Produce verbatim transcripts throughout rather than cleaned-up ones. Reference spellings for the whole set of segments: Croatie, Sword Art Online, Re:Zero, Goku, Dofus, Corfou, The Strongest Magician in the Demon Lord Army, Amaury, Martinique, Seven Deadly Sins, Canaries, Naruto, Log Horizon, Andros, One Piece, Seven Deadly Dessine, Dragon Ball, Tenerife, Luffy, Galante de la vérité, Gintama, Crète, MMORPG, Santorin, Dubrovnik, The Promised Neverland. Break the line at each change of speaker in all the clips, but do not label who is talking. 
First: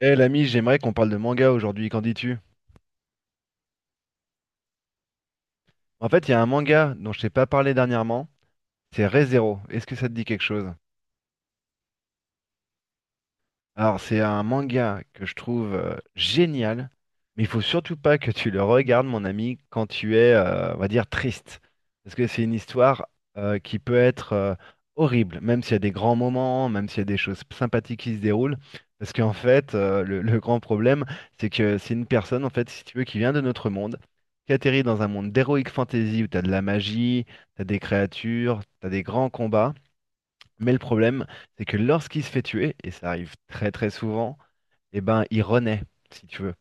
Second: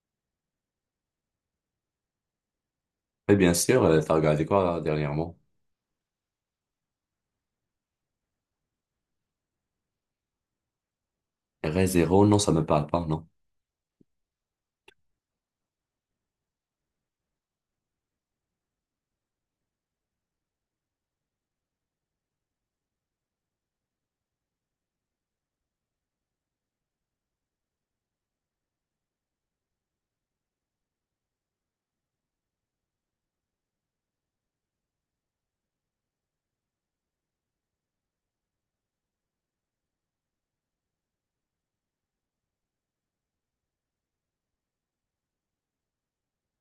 Eh l'ami, j'aimerais qu'on parle de manga aujourd'hui, qu'en dis-tu?
Oui, bien sûr, euh, t'as regardé quoi là, dernièrement?
En fait, il y a un manga dont je t'ai pas parlé dernièrement, c'est Re:Zero. Est-ce que ça te dit quelque chose?
R E zéro, non, ça me parle pas, non.
Alors, c'est un manga que je trouve euh, génial, mais il faut surtout pas que tu le regardes, mon ami, quand tu es, euh, on va dire, triste. Parce que c'est une histoire euh, qui peut être euh, horrible, même s'il y a des grands moments, même s'il y a des choses sympathiques qui se déroulent. Parce qu'en fait, euh, le, le grand problème, c'est que c'est une personne, en fait, si tu veux, qui vient de notre monde, qui atterrit dans un monde d'heroic fantasy où tu as de la magie, tu as des créatures, tu as des grands combats. Mais le problème, c'est que lorsqu'il se fait tuer, et ça arrive très très souvent, eh ben, il renaît, si tu veux.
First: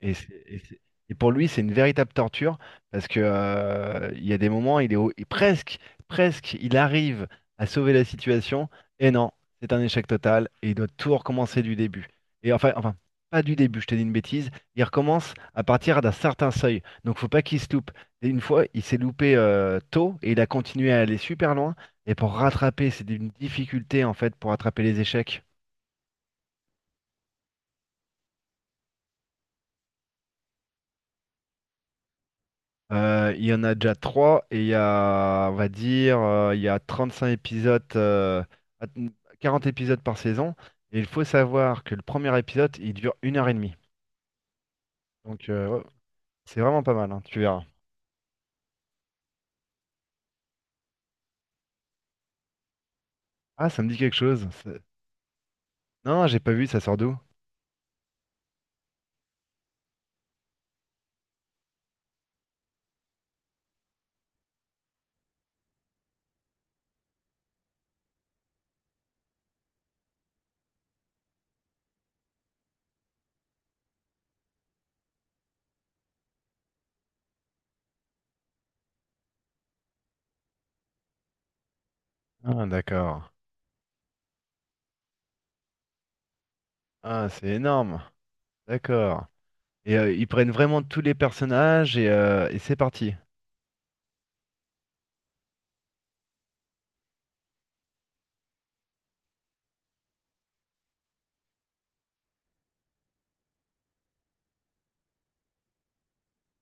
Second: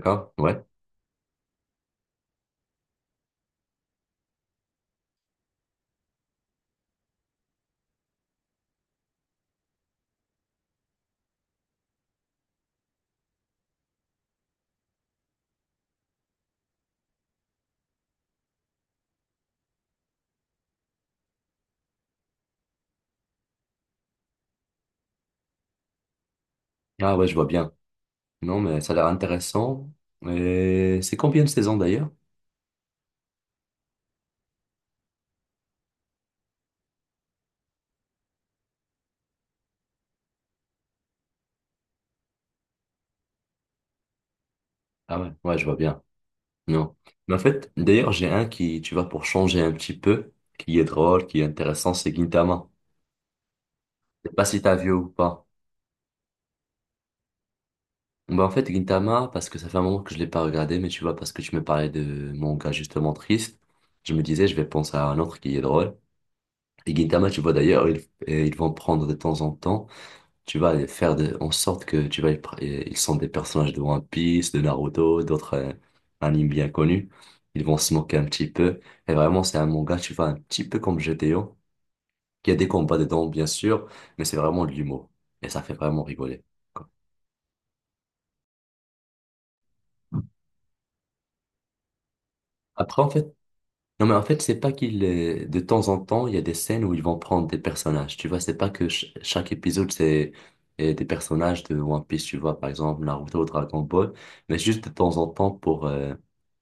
Et, c'est- et
Ouais.
c'est- et pour lui, c'est une véritable torture parce que euh, il y a des moments, il est au- et presque, presque, il arrive à sauver la situation et non, c'est un échec total et il doit tout recommencer du début. Et enfin, enfin, pas du début, je t'ai dit une bêtise. Il recommence à partir d'un certain seuil, donc faut pas qu'il se loupe. Et une fois, il s'est loupé euh, tôt et il a continué à aller super loin. Et pour rattraper, c'est une difficulté en fait pour rattraper les échecs.
Ah ouais, je vois bien. Non, mais ça a l'air intéressant. Et c'est combien de saisons d'ailleurs?
Euh, il y en a déjà trois et il y a, on va dire, euh, il y a trente-cinq épisodes, euh, à- quarante épisodes par saison. Et il faut savoir que le premier épisode, il dure une heure et demie.
Ah ouais,
Donc
ouais, je
euh,
vois
ouais,
bien.
c'est vraiment pas
Non.
mal, hein,
Mais en
tu verras.
fait, d'ailleurs, j'ai un qui, tu vois, pour changer un petit peu, qui est drôle, qui est intéressant, c'est Gintama.
Ah, ça me dit quelque
Je sais pas
chose.
si t'as
c'est-
vu ou pas.
Non, j'ai pas vu, ça sort d'où?
Bah en fait, Gintama, parce que ça fait un moment que je l'ai pas regardé, mais tu vois, parce que tu me parlais de mon gars justement triste, je me disais, je vais penser à un autre qui est drôle. Et Gintama, tu vois d'ailleurs, ils, et ils vont prendre de temps en temps, tu vas les faire de, en sorte que tu vas, les pr- et ils sont des personnages de One Piece, de Naruto, d'autres euh, animes bien connus. Ils vont se moquer un petit peu. Et vraiment, c'est un manga, tu vois, un petit peu comme G T O. Il y a
Ah,
des combats
d'accord.
dedans, bien sûr, mais c'est vraiment de l'humour. Et ça fait vraiment rigoler.
Ah, c'est énorme. D'accord. Et euh, ils prennent vraiment tous les personnages et, euh, et c'est
Après, en
parti.
fait, non, mais en fait, c'est pas qu'il est... De temps en temps, il y a des scènes où ils vont prendre des personnages. Tu vois, c'est pas que ch- chaque épisode, c'est euh, des personnages de One Piece, tu vois, par exemple, Naruto, Dragon Ball, mais juste de temps en temps pour, euh,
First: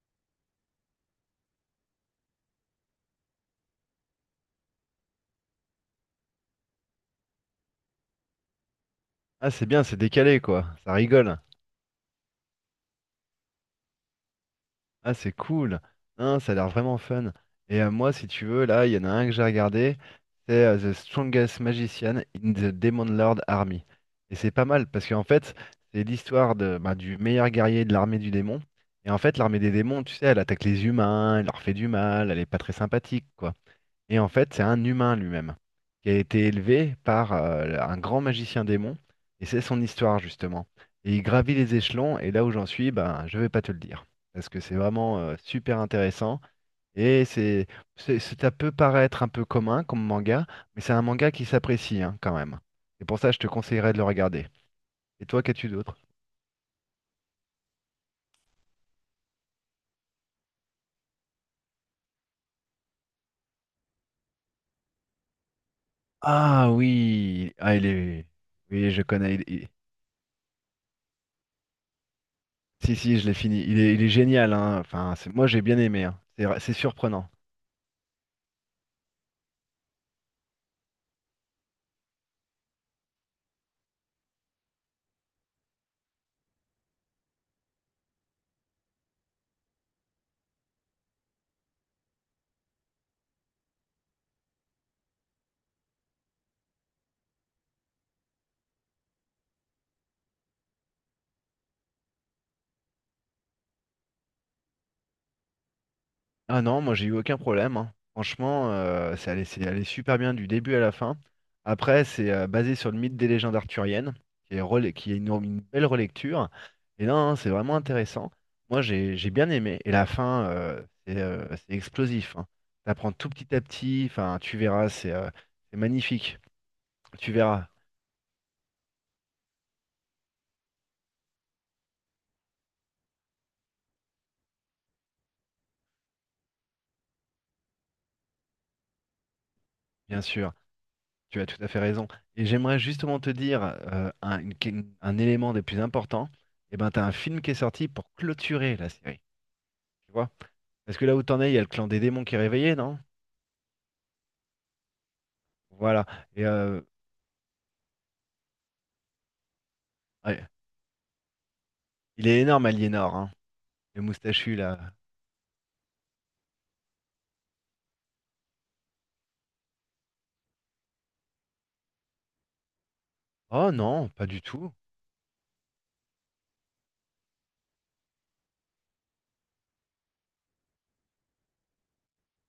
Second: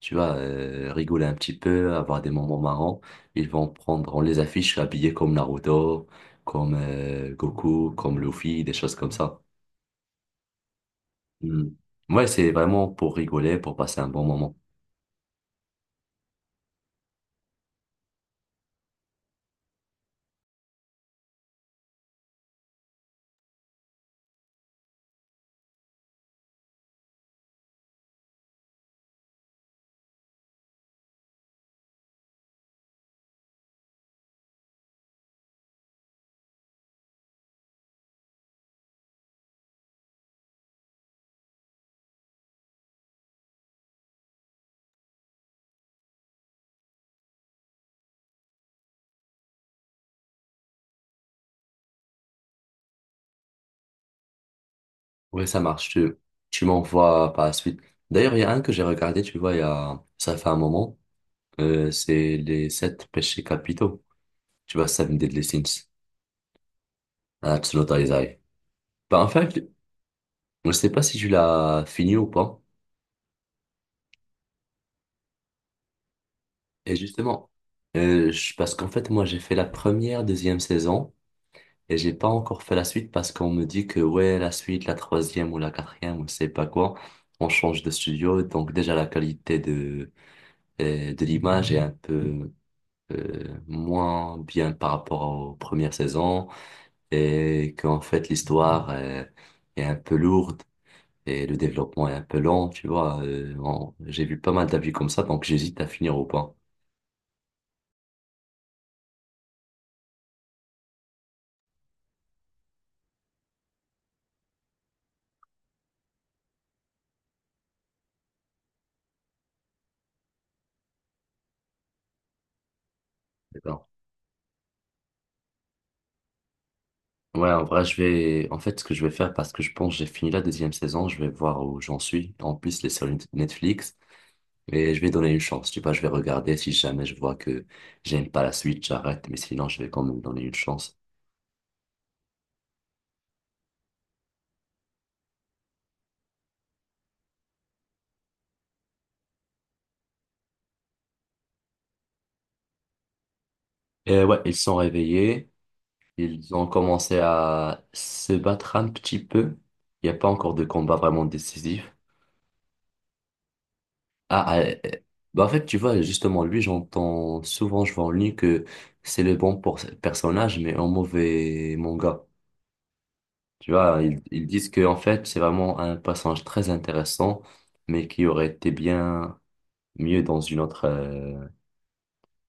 tu vois, euh, rigoler un petit peu, avoir des moments marrants. Ils vont prendre, on les affiche habillés comme Naruto, comme euh, Goku, comme Luffy, des choses comme ça.
Ah, c'est bien, c'est décalé, quoi. Ça rigole.
Mm. Ouais, c'est vraiment pour rigoler, pour passer un bon moment.
Ah, c'est cool. Hein, ça a l'air vraiment fun. Et euh, moi, si tu veux, là, il y en a un que j'ai regardé. C'est euh, The Strongest Magician in the Demon Lord Army. Et c'est pas mal parce qu'en fait, c'est l'histoire de, bah, du meilleur guerrier de l'armée du démon. Et en fait, l'armée des démons, tu sais, elle attaque les humains, elle leur fait du mal, elle est pas très sympathique, quoi. Et en fait, c'est un humain lui-même, qui a été élevé par euh, un grand magicien démon, et c'est son histoire justement. Et il gravit les échelons, et là où j'en suis, ben, je vais pas te le dire, parce que c'est vraiment euh, super intéressant, et c'est, c'est- c'est- ça peut paraître un peu commun comme manga, mais c'est un manga qui s'apprécie hein, quand même. Et pour ça, je te conseillerais de le regarder. Et toi,
Oui, ça
qu'as-tu
marche.
d'autre?
Tu, tu m'envoies par la suite. D'ailleurs, il y a un que j'ai regardé, tu vois, il y a, ça fait un moment. Euh, c'est les sept péchés capitaux. Tu vois, Seven Deadly Sins.
Ah oui, ah il
Absolutely
est,
Isaiah.
oui je
Bah, en
connais. il-
fait,
il-
je sais pas si tu l'as fini ou pas.
Si si, je l'ai fini. Il est, il est génial. Hein. Enfin, c'est- moi j'ai bien aimé. Hein. C'est, c'est
Et
surprenant.
justement, euh, je- parce qu'en fait, moi, j'ai fait la première, deuxième saison et j'ai pas encore fait la suite parce qu'on me dit que, ouais, la suite, la troisième ou la quatrième ou je sais pas quoi, on change de studio. Donc, déjà, la qualité de, euh, de l'image est un peu euh, moins bien par rapport aux premières saisons et qu'en fait l'histoire euh, est un peu lourde et le développement est un peu lent, tu vois. Euh, on- j'ai vu pas mal d'avis comme ça, donc j'hésite à finir ou pas.
Ah non, moi j'ai eu aucun problème. Hein. Franchement, euh, c'est allé, c'est allé super bien du début à la fin. Après, c'est euh, basé sur le mythe des légendes arthuriennes, qui est, rela- qui est une, une belle relecture. Et non, non, c'est vraiment intéressant. Moi j'ai j'ai bien aimé. Et la fin, euh, c'est euh, c'est explosif. Hein. T'apprends tout petit à
D'accord.
petit. Enfin, tu verras, c'est euh, c'est magnifique. Tu
Ouais, en
verras,
vrai, je vais. En fait, ce que je vais faire, parce que je pense que j'ai fini la deuxième saison, je vais voir où j'en suis. En plus, les séries Netflix, mais je vais donner une chance. Tu vois, je vais regarder. Si jamais je vois que j'aime pas la suite, j'arrête. Mais sinon, je vais quand
bien
même donner
sûr.
une chance.
Tu as tout à fait raison. Et j'aimerais justement te dire euh, un, une- un élément des plus importants. Et ben, t'as un film qui est sorti pour clôturer la série. Tu vois? Parce que là où t'en es, il y a le clan des démons qui est réveillé, non?
Et ouais, ils sont réveillés.
Voilà. Et
Ils ont
euh,
commencé à se battre un petit peu. Il n'y a pas
ouais,
encore de combat vraiment décisif.
il est énorme, Aliénor, hein. Le
Ah,
moustachu,
ah, euh,
là.
bah en fait, tu vois, justement, lui, j'entends souvent, je vois en ligne que c'est le bon pour personnage, mais un mauvais manga.
Oh
Tu vois,
non,
ils,
pas du
ils disent
tout.
que en fait, c'est vraiment un personnage très intéressant, mais qui aurait été bien mieux dans une autre, euh,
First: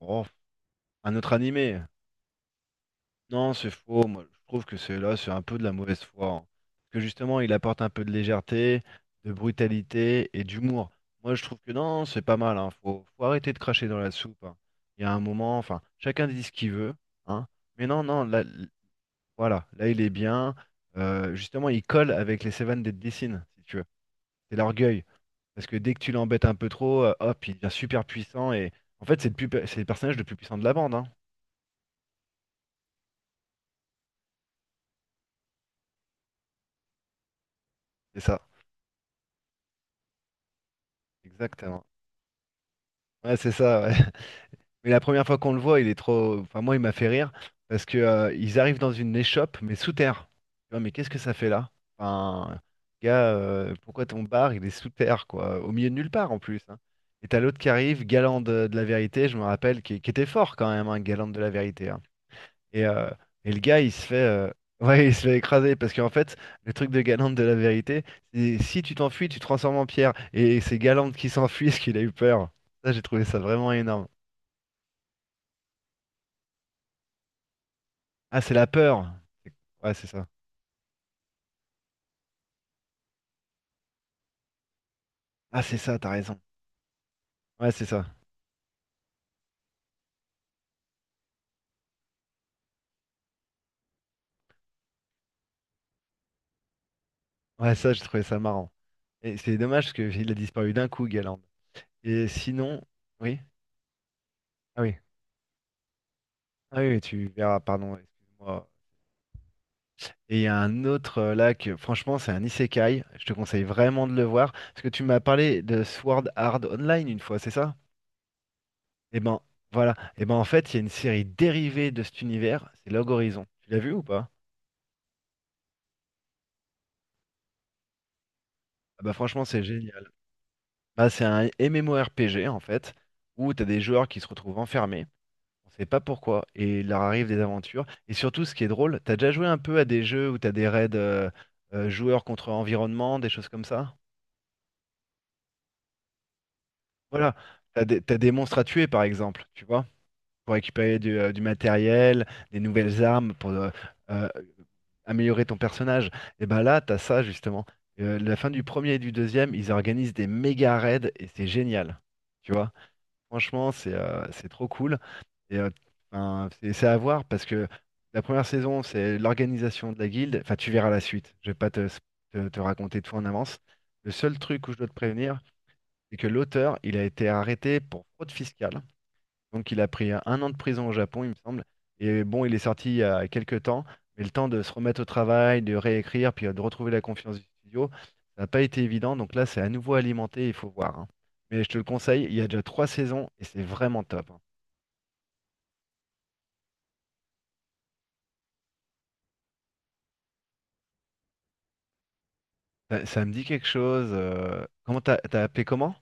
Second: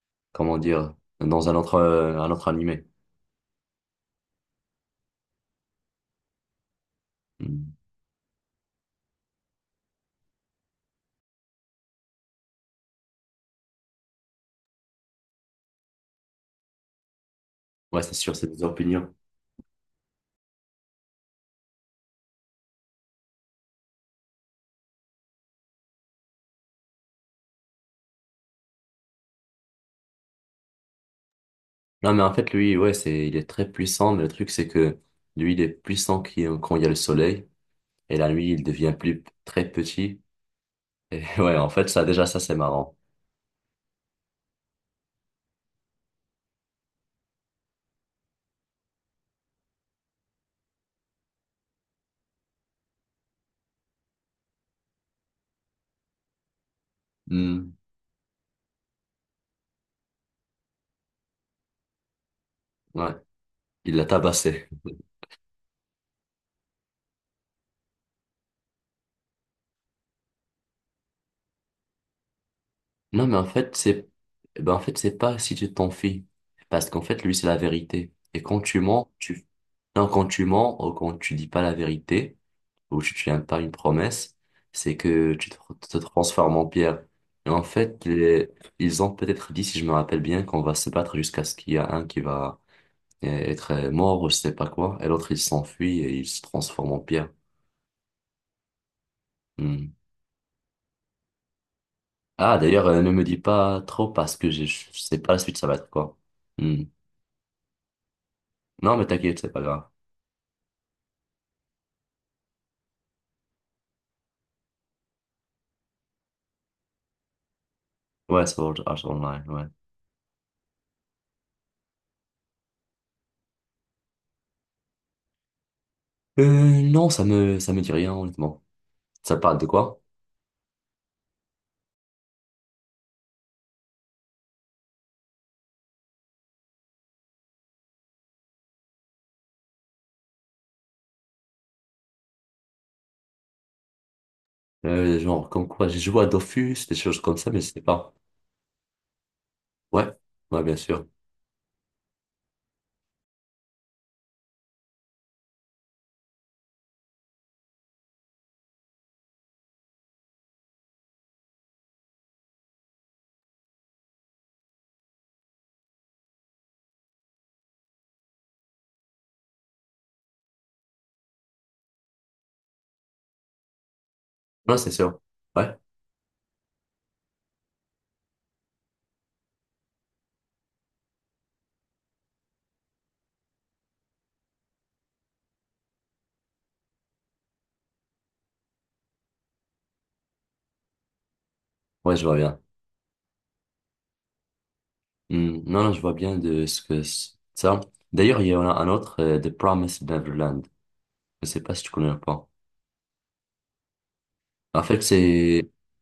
Oh,
comment dire,
un autre
dans un autre,
animé.
euh, un autre animé.
Non, c'est faux. Moi, je trouve que c'est là, c'est un peu de la mauvaise foi. Hein. Parce que justement, il
Mm.
apporte un peu de légèreté, de brutalité et d'humour. Moi, je trouve que non, c'est pas mal. Hein. Faut, faut arrêter de cracher dans la soupe. Hein. Il y a un moment, enfin, chacun dit ce qu'il veut, hein. Mais
Ouais,
non,
c'est
non,
sûr,
là,
c'est des opinions.
voilà, là il est bien. Euh, justement, il colle avec les Seven Deadly Dessine, si tu veux. C'est l'orgueil. Parce que dès que tu l'embêtes un peu trop, euh, hop, il devient super puissant. Et en fait, c'est le, plus pu- c'est le personnage le plus puissant de la bande. Hein.
Non, mais en fait, lui, ouais, c'est, il est très puissant, mais le truc, c'est que lui, il est puissant qui- quand il y a le soleil, et
C'est
la
ça.
nuit, il devient plus, très petit. Et ouais, en
Exactement.
fait, ça, déjà, ça, c'est marrant.
Ouais, c'est ça. Ouais. Mais la première fois qu'on le voit, il est trop. Enfin, moi, il m'a fait rire parce que euh, ils arrivent dans une échoppe, mais sous terre. Tu vois, mais qu'est-ce que ça fait là? Enfin, gars, euh, pourquoi ton bar, il est sous terre, quoi, au milieu de nulle part en plus. Hein. Et t'as l'autre qui
Hmm,
arrive, Galante de, de la vérité, je me rappelle, qui, qui était fort quand même, hein, Galante de la vérité. Hein. Et, euh,
ouais,
et le gars, il
il l'a
se fait, euh,
tabassé.
ouais, il se fait écraser parce qu'en fait, le truc de Galante de la vérité, c'est si tu t'enfuis, tu te transformes en pierre. Et c'est Galante qui s'enfuit parce qu'il a eu peur. Ça, j'ai trouvé
Non, mais
ça
en
vraiment
fait,
énorme.
c'est, eh ben, en fait, c'est pas si tu t'en fies. Parce qu'en fait, lui, c'est la vérité.
Ah,
Et
c'est
quand
la
tu mens,
peur.
tu,
C'est- Ouais, c'est
non,
ça.
quand tu mens, ou quand tu dis pas la vérité, où tu tiens pas une promesse, c'est que tu te,
Ah, c'est
te
ça, t'as raison.
transformes en pierre. Et en
Ouais, c'est ça.
fait, les- Ils ont peut-être dit, si je me rappelle bien, qu'on va se battre jusqu'à ce qu'il y a un qui va euh, être euh, mort ou je sais pas quoi, et l'autre il s'enfuit et il se transforme en pierre.
Ouais, ça, j'ai trouvé ça marrant. Et c'est dommage parce
Hmm.
qu'il a disparu d'un coup, Galand. Et
Ah,
sinon,
d'ailleurs, euh, ne me dis
oui,
pas trop parce que je,
ah
je
oui,
sais pas la suite, ça va être quoi.
ah
Hmm.
oui, tu verras, pardon, excuse-moi.
Non, mais t'inquiète, c'est pas grave.
Et il y a un autre euh, là que, franchement, c'est un isekai. Je te conseille vraiment de le voir parce que tu m'as parlé de Sword Art Online une fois, c'est ça?
Ouais, Sword Art
Eh ben,
Online, ouais.
voilà. Eh ben, en fait, il y a une série dérivée de cet univers, c'est Log Horizon. Tu l'as vu ou pas?
Euh, non, ça me, ça me dit rien, honnêtement.
Ah bah,
Ça
franchement,
parle
c'est
de quoi?
génial. Bah, c'est un MMORPG en fait, où t'as des joueurs qui se retrouvent enfermés, on sait pas pourquoi, et il leur arrive des aventures. Et surtout, ce qui est drôle, t'as déjà joué un peu à des jeux où t'as des raids euh, euh, joueurs contre environnement, des choses comme ça?
Euh, genre, comme quoi, j'ai joué à Dofus, des choses
Voilà,
comme ça, mais je sais
t'as des,
pas.
t'as des monstres à tuer par exemple, tu vois,
Ouais,
pour
ouais, bien
récupérer
sûr.
du, euh, du matériel, des nouvelles armes, pour euh, euh, améliorer ton personnage. Et ben là, t'as ça justement. Euh, la fin du premier et du deuxième, ils organisent des méga raids et c'est génial, tu vois. Franchement, c'est euh, c'est trop cool. Et euh, enfin, c'est c'est à voir parce que la première saison, c'est l'organisation de la guilde. Enfin, tu verras la suite. Je vais pas te, te, te raconter tout en avance. Le seul truc où
Non,
je dois
c'est
te
sûr.
prévenir,
Ouais,
c'est que l'auteur, il a été arrêté pour fraude fiscale. Donc il a pris un an de prison au Japon, il me semble. Et bon, il est sorti il y a quelques temps, mais le temps de se remettre au travail, de réécrire, puis euh, de retrouver la confiance du studio, ça n'a pas été évident. Donc là, c'est à nouveau alimenté, il faut voir. Hein. Mais je te le
ouais,
conseille,
je
il
vois
y a
bien.
déjà trois saisons et c'est vraiment top. Hein.
Hmm, non, non, je vois bien de ce que c'est ça. D'ailleurs, il y en a un autre, euh, The Promised Neverland. Je sais pas si tu connais ou pas.
Ça, ça me dit quelque chose. euh,
En
Comment
fait,
t'as t'as appelé
c'est
comment?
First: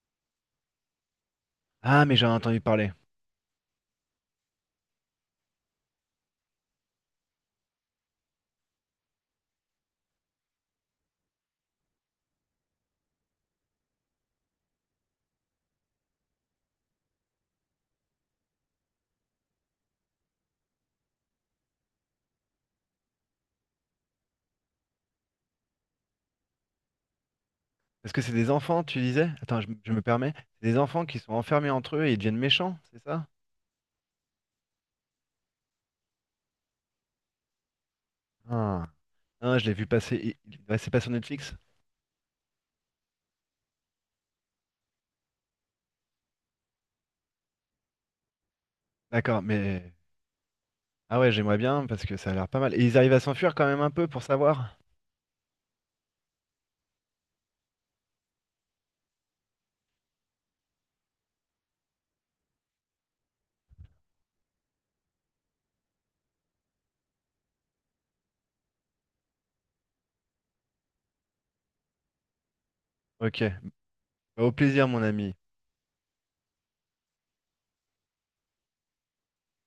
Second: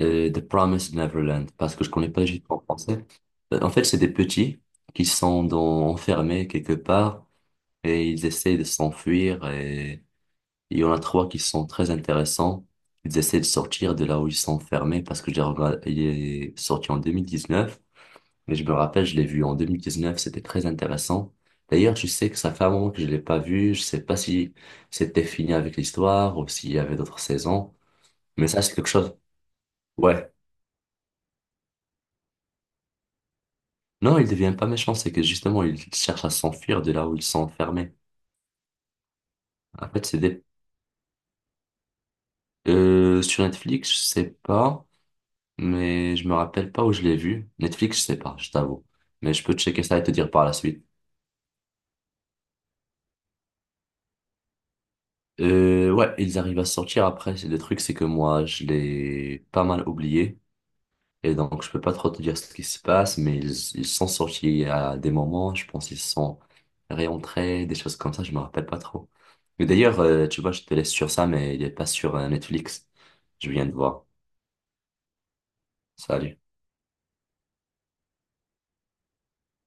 euh, The Promised Neverland parce que je
Ah,
connais
mais
pas
j'ai
du tout en
entendu parler.
français. Euh, En fait, c'est des petits qui sont dans, enfermés quelque part et ils essaient de s'enfuir et il y en a trois qui sont très intéressants. Ils essaient de sortir de là où ils sont enfermés parce que j'ai regardé, il est sorti en deux mille dix-neuf. Mais je me rappelle, je l'ai vu en deux mille dix-neuf, c'était très intéressant. D'ailleurs, je sais que ça fait un moment que je l'ai pas vu. Je sais pas si c'était fini avec l'histoire ou s'il y avait d'autres saisons.
Est-ce que c'est
Mais
des
ça, c'est
enfants,
quelque
tu
chose.
disais? Attends, je, m- je me
Ouais.
permets. C'est des enfants qui sont enfermés entre eux et ils deviennent méchants, c'est ça?
Non, il devient pas méchant, c'est que justement, il cherche à s'enfuir de là où ils sont enfermés.
Ah, ah, je l'ai vu
En fait,
passer.
c'est
Il-
des...
il- ouais, c'est pas sur Netflix?
Euh, sur Netflix, je sais pas, mais je me rappelle pas où je l'ai vu. Netflix, je sais pas, je t'avoue. Mais
D'accord,
je peux checker
mais.
ça et te dire par la suite.
Ah ouais, j'aimerais bien parce que ça a l'air pas mal. Et ils arrivent à s'enfuir quand même un peu pour savoir?
Euh, ouais, ils arrivent à sortir après. C'est le truc, c'est que moi, je l'ai pas mal oublié. Et donc, je peux pas trop te dire ce qui se passe, mais ils, ils sont sortis à des moments, je pense qu'ils sont réentrés, des choses comme ça, je me rappelle pas trop. Mais d'ailleurs, euh, tu vois, je te laisse sur ça, mais il est pas sur euh, Netflix.
Ok.
Je viens de voir.
Bah, au plaisir, mon ami.
Salut.